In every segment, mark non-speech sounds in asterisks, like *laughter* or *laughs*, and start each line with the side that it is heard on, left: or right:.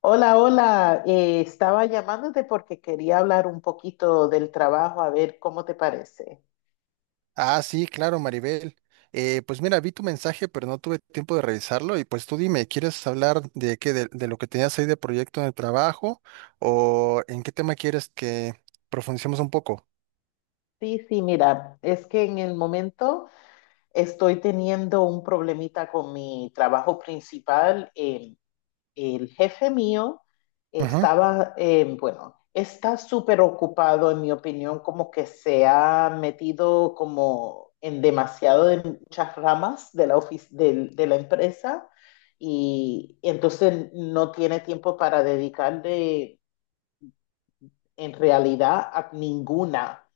left: Hola, hola. Estaba llamándote porque quería hablar un poquito del trabajo, a ver cómo te parece.
right: Ah, sí, claro, Maribel. Pues mira, vi tu mensaje, pero no tuve tiempo de revisarlo. Y pues tú dime, ¿quieres hablar de qué, de lo que tenías ahí de proyecto en el trabajo? ¿O en qué tema quieres que profundicemos un poco?
left: Sí, sí, mira, es que en el momento estoy teniendo un problemita con mi trabajo principal. El jefe mío
right: Ujú.
left: está súper ocupado, en mi opinión, como que se ha metido como en demasiado de muchas ramas de la empresa y entonces no tiene tiempo para dedicarle en realidad a ninguna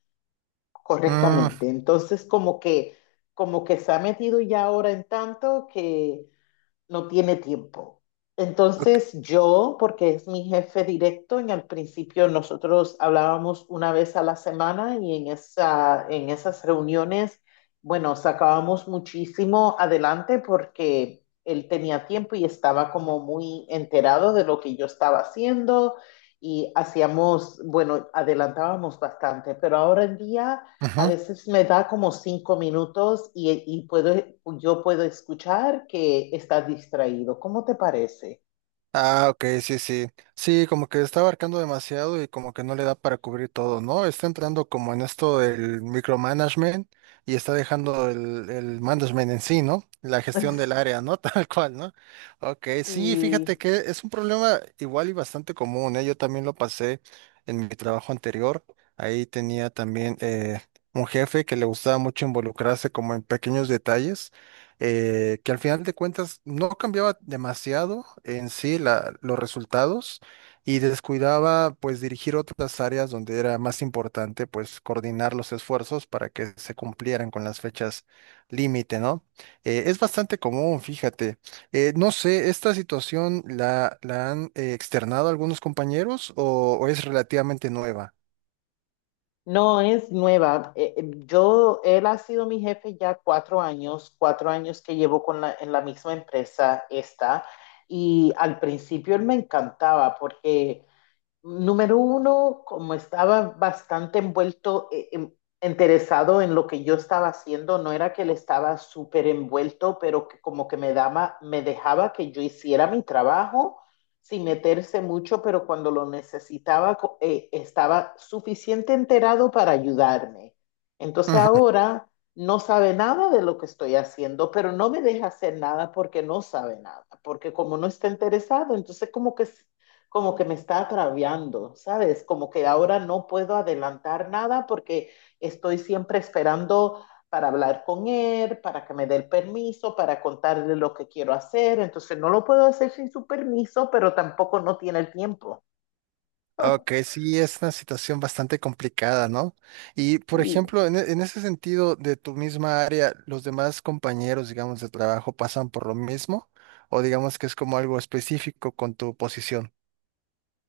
right: Mm,
left: correctamente. Entonces como que se ha metido ya ahora en tanto que no tiene tiempo.
right: ok,
left: Entonces yo, porque es mi jefe directo, en el principio nosotros hablábamos una vez a la semana y en esas reuniones, bueno, sacábamos muchísimo adelante porque él tenía tiempo y estaba como muy enterado de lo que yo estaba haciendo y hacíamos, bueno, adelantábamos bastante, pero ahora en día a
right: ujú.
left: veces me da como 5 minutos y puedo, yo puedo escuchar que estás distraído. ¿Cómo te parece?
right: Ah, ok, sí, sí. Sí, como que está abarcando demasiado y como que no le da para cubrir todo, ¿no? Está entrando como en esto del micromanagement y está dejando el management en sí, ¿no? La gestión del área,
left: *laughs*
right: ¿no? *laughs* Tal cual, ¿no? Ok, sí, fíjate
left: Sí.
right: que es un problema igual y bastante común, ¿eh? Yo también lo pasé en mi trabajo anterior. Ahí tenía también un jefe que le gustaba mucho involucrarse como en pequeños detalles, que al final de cuentas no cambiaba demasiado en sí los resultados y descuidaba pues dirigir otras áreas donde era más importante pues coordinar los esfuerzos para que se cumplieran con las fechas límite, ¿no? Es bastante común, fíjate. No sé, ¿esta situación la han externado algunos compañeros o es relativamente nueva?
left: No, es nueva. Él ha sido mi jefe ya 4 años, 4 años que llevo en la misma empresa esta, y al principio él me encantaba porque número uno, como estaba bastante envuelto, interesado en lo que yo estaba haciendo, no era que él estaba súper envuelto, pero que como que me daba, me dejaba que yo hiciera mi trabajo sin meterse mucho, pero cuando lo necesitaba, estaba suficiente enterado para ayudarme. Entonces ahora no sabe nada de lo que estoy haciendo, pero no me deja hacer nada porque no sabe nada, porque como no está interesado, entonces como que me está agraviando, ¿sabes? Como que ahora no puedo adelantar nada porque estoy siempre esperando para hablar con él, para que me dé el permiso, para contarle lo que quiero hacer. Entonces no lo puedo hacer sin su permiso, pero tampoco no tiene el tiempo.
right: Ok,
left: *laughs*
right: sí, es una situación bastante complicada, ¿no? Y, por
left: Y
right: ejemplo, en, en ese sentido de tu misma área, ¿los demás compañeros, digamos, de trabajo pasan por lo mismo? ¿O digamos que es como algo específico con tu posición?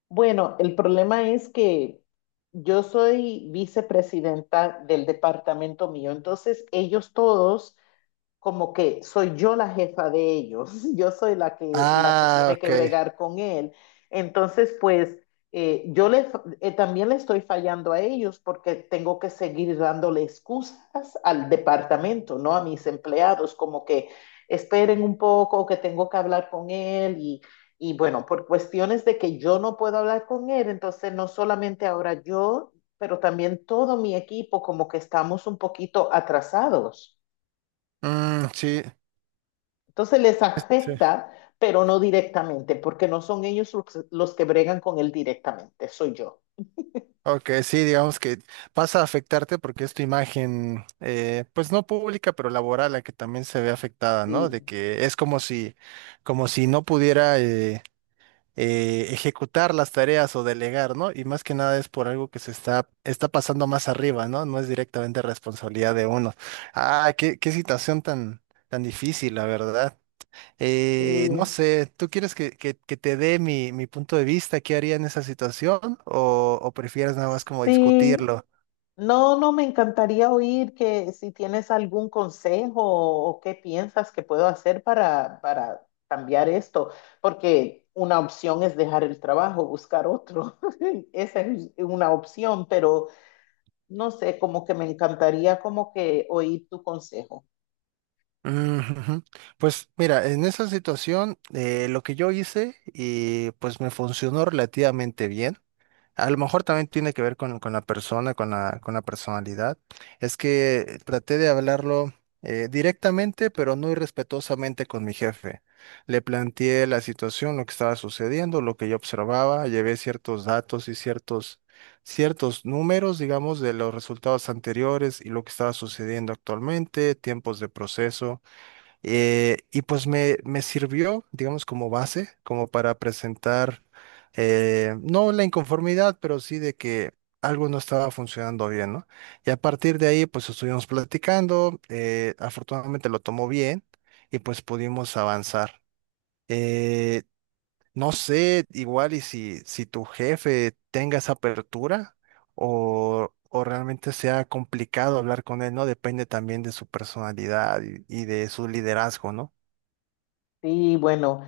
left: bueno, el problema es que yo soy vicepresidenta del departamento mío, entonces ellos todos como que soy yo la jefa de ellos, *laughs* yo soy la que
right: Ah,
left: tiene
right: ok.
left: que bregar con él. Entonces, pues eh, yo le, también le estoy fallando a ellos porque tengo que seguir dándole excusas al departamento, ¿no? A mis empleados, como que esperen un poco, que tengo que hablar con él y bueno, por cuestiones de que yo no puedo hablar con él, entonces no solamente ahora yo, pero también todo mi equipo, como que estamos un poquito atrasados.
right: Mm, sí,
left: Entonces les
right: sí,
left: afecta, pero no directamente, porque no son ellos los que bregan con él directamente, soy yo.
right: ok, sí, digamos que pasa a afectarte porque es tu imagen, pues no pública, pero laboral, la que también se ve afectada, ¿no?
left: Sí,
right: De que es como si no pudiera ejecutar las tareas o delegar, ¿no? Y más que nada es por algo que está pasando más arriba, ¿no? No es directamente responsabilidad de uno. Ah, qué, qué situación tan, tan difícil, la verdad. No
left: sí,
right: sé, ¿tú quieres que, que te dé mi, mi punto de vista? ¿Qué haría en esa situación? O prefieres nada más como
left: sí.
right: discutirlo?
left: No, no, me encantaría oír que si tienes algún consejo o qué piensas que puedo hacer para cambiar esto, porque una opción es dejar el trabajo, buscar otro. *laughs* Esa es una opción, pero no sé, como que me encantaría como que oír tu consejo.
right: Mm, ujú. Pues mira, en esa situación lo que yo hice y pues me funcionó relativamente bien. A lo mejor también tiene que ver con la persona, con la personalidad. Es que traté de hablarlo directamente, pero no irrespetuosamente con mi jefe. Le planteé la situación, lo que estaba sucediendo, lo que yo observaba, llevé ciertos datos y ciertos, ciertos números, digamos, de los resultados anteriores y lo que estaba sucediendo actualmente, tiempos de proceso. Y pues me sirvió, digamos, como base, como para presentar, no la inconformidad, pero sí de que algo no estaba funcionando bien, ¿no? Y a partir de ahí, pues estuvimos platicando, afortunadamente lo tomó bien y pues pudimos avanzar. Eh, no sé, igual y si, si tu jefe tenga esa apertura o realmente sea complicado hablar con él, ¿no? Depende también de su personalidad y de su liderazgo, ¿no?
left: Sí, bueno.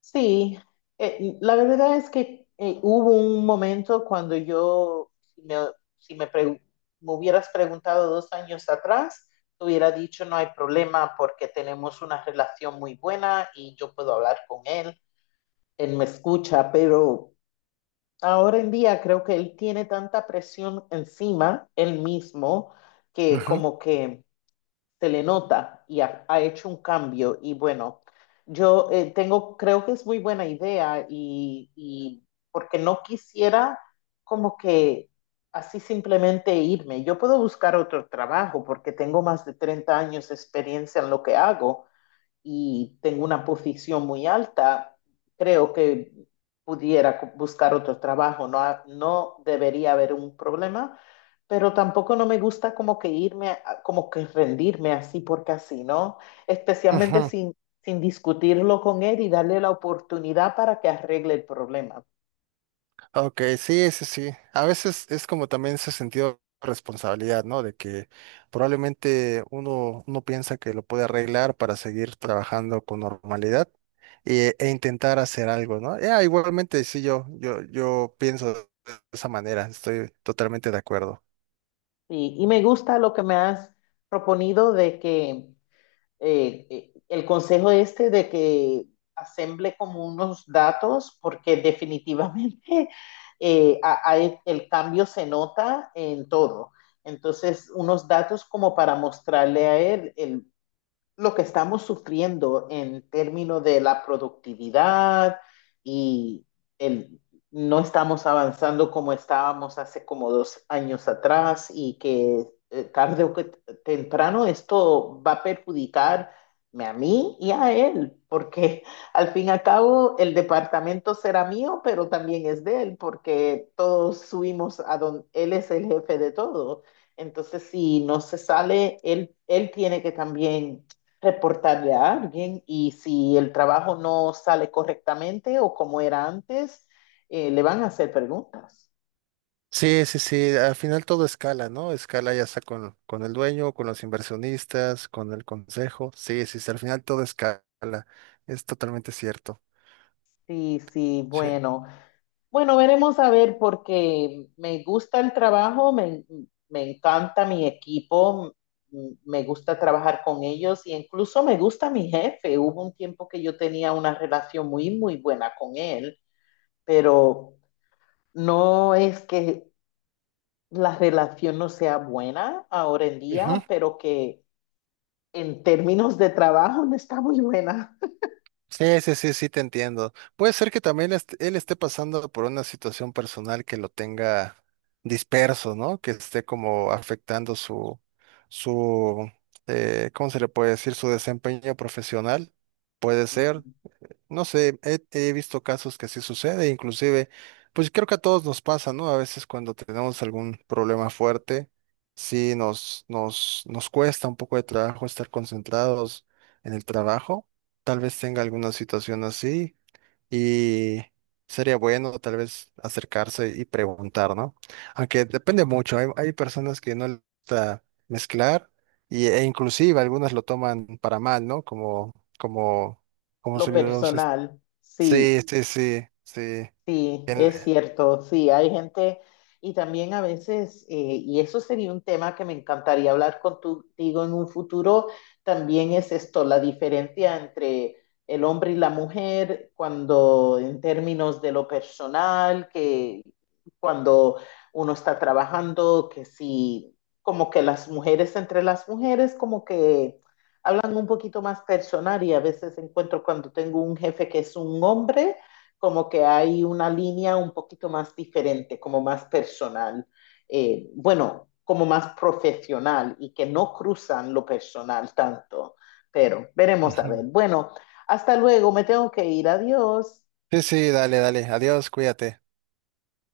left: Sí, la verdad es que hubo un momento cuando yo, si me pregu- me hubieras preguntado 2 años atrás, te hubiera dicho no hay problema porque tenemos una relación muy buena y yo puedo hablar con él, él me escucha, pero ahora en día creo que él tiene tanta presión encima, él mismo, que
right: Ujú,
left: como que se le nota y ha hecho un cambio. Y bueno, yo creo que es muy buena idea y porque no quisiera como que así simplemente irme. Yo puedo buscar otro trabajo porque tengo más de 30 años de experiencia en lo que hago y tengo una posición muy alta, creo que pudiera buscar otro trabajo. No, no debería haber un problema, pero tampoco no me gusta como que irme, como que rendirme así porque así, ¿no? Especialmente
right: ujú.
left: sin, sin discutirlo con él y darle la oportunidad para que arregle el problema.
right: Ok, sí, sí, sí. A veces es como también ese sentido de responsabilidad, ¿no? De que probablemente uno, uno piensa que lo puede arreglar para seguir trabajando con normalidad e, e intentar hacer algo, ¿no? Ya, igualmente, sí, yo pienso de esa manera, estoy totalmente de acuerdo.
left: Y me gusta lo que me has proponido de que el consejo este de que asemble como unos datos, porque definitivamente *laughs* a el cambio se nota en todo. Entonces, unos datos como para mostrarle a él el lo que estamos sufriendo en términos de la productividad y el, no estamos avanzando como estábamos hace como 2 años atrás y que tarde o temprano esto va a perjudicar a mí y a él, porque *laughs* al fin y al cabo el departamento será mío, pero también es de él, porque todos subimos a donde él es el jefe de todo. Entonces, si no se sale, él tiene que también reportarle a alguien y si el trabajo no sale correctamente o como era antes, le van a hacer preguntas.
right: Sí, sí, sí, al final todo escala, ¿no? Escala ya sea con el dueño, con los inversionistas, con el consejo. Sí, sí, sí, al final todo escala, es totalmente cierto.
left: Sí, sí,
right: Sí.
left: bueno. Bueno, veremos a ver porque me gusta el trabajo, me encanta mi equipo, me gusta trabajar con ellos y incluso me gusta mi jefe. Hubo un tiempo que yo tenía una relación muy, muy buena con él, pero no es que la relación no sea buena ahora en
right: Ujú.
left: día, pero que en términos de trabajo no está muy buena.
right: Sí, sí, sí, sí, te entiendo. Puede ser que también él esté pasando por una situación personal que lo tenga disperso, ¿no? Que esté como afectando su, su, ¿cómo se le puede decir? Su desempeño profesional. Puede ser.
left: Ujú.
right: No sé, he, he visto casos que sí sucede, inclusive, pues creo que a todos nos pasa, ¿no? A veces cuando tenemos algún problema fuerte, sí nos, nos, nos cuesta un poco de trabajo estar concentrados en el trabajo. Tal vez tenga alguna situación así y sería bueno tal vez acercarse y preguntar, ¿no? Aunque depende mucho, hay personas que no les gusta mezclar y, e inclusive algunas lo toman para mal, ¿no? Como, como como
left: Lo
right: sonidos.
left: personal, sí.
right: Sí, sí, sí, sí.
left: Sí,
right: Bien.
left: es cierto, sí, hay gente y también a veces, y eso sería un tema que me encantaría hablar contigo en un futuro, también es esto, la diferencia entre el hombre y la mujer cuando en términos de lo personal, que cuando uno está trabajando, que sí, como que las mujeres entre las mujeres, como que hablan un poquito más personal y a veces encuentro cuando tengo un jefe que es un hombre como que hay una línea un poquito más diferente, como más personal, bueno, como más profesional y que no cruzan lo personal tanto, pero veremos a
right: Ujú.
left: ver. Bueno, hasta luego, me tengo que ir, adiós.
right: Sí, sí, dale, dale. Adiós, cuídate.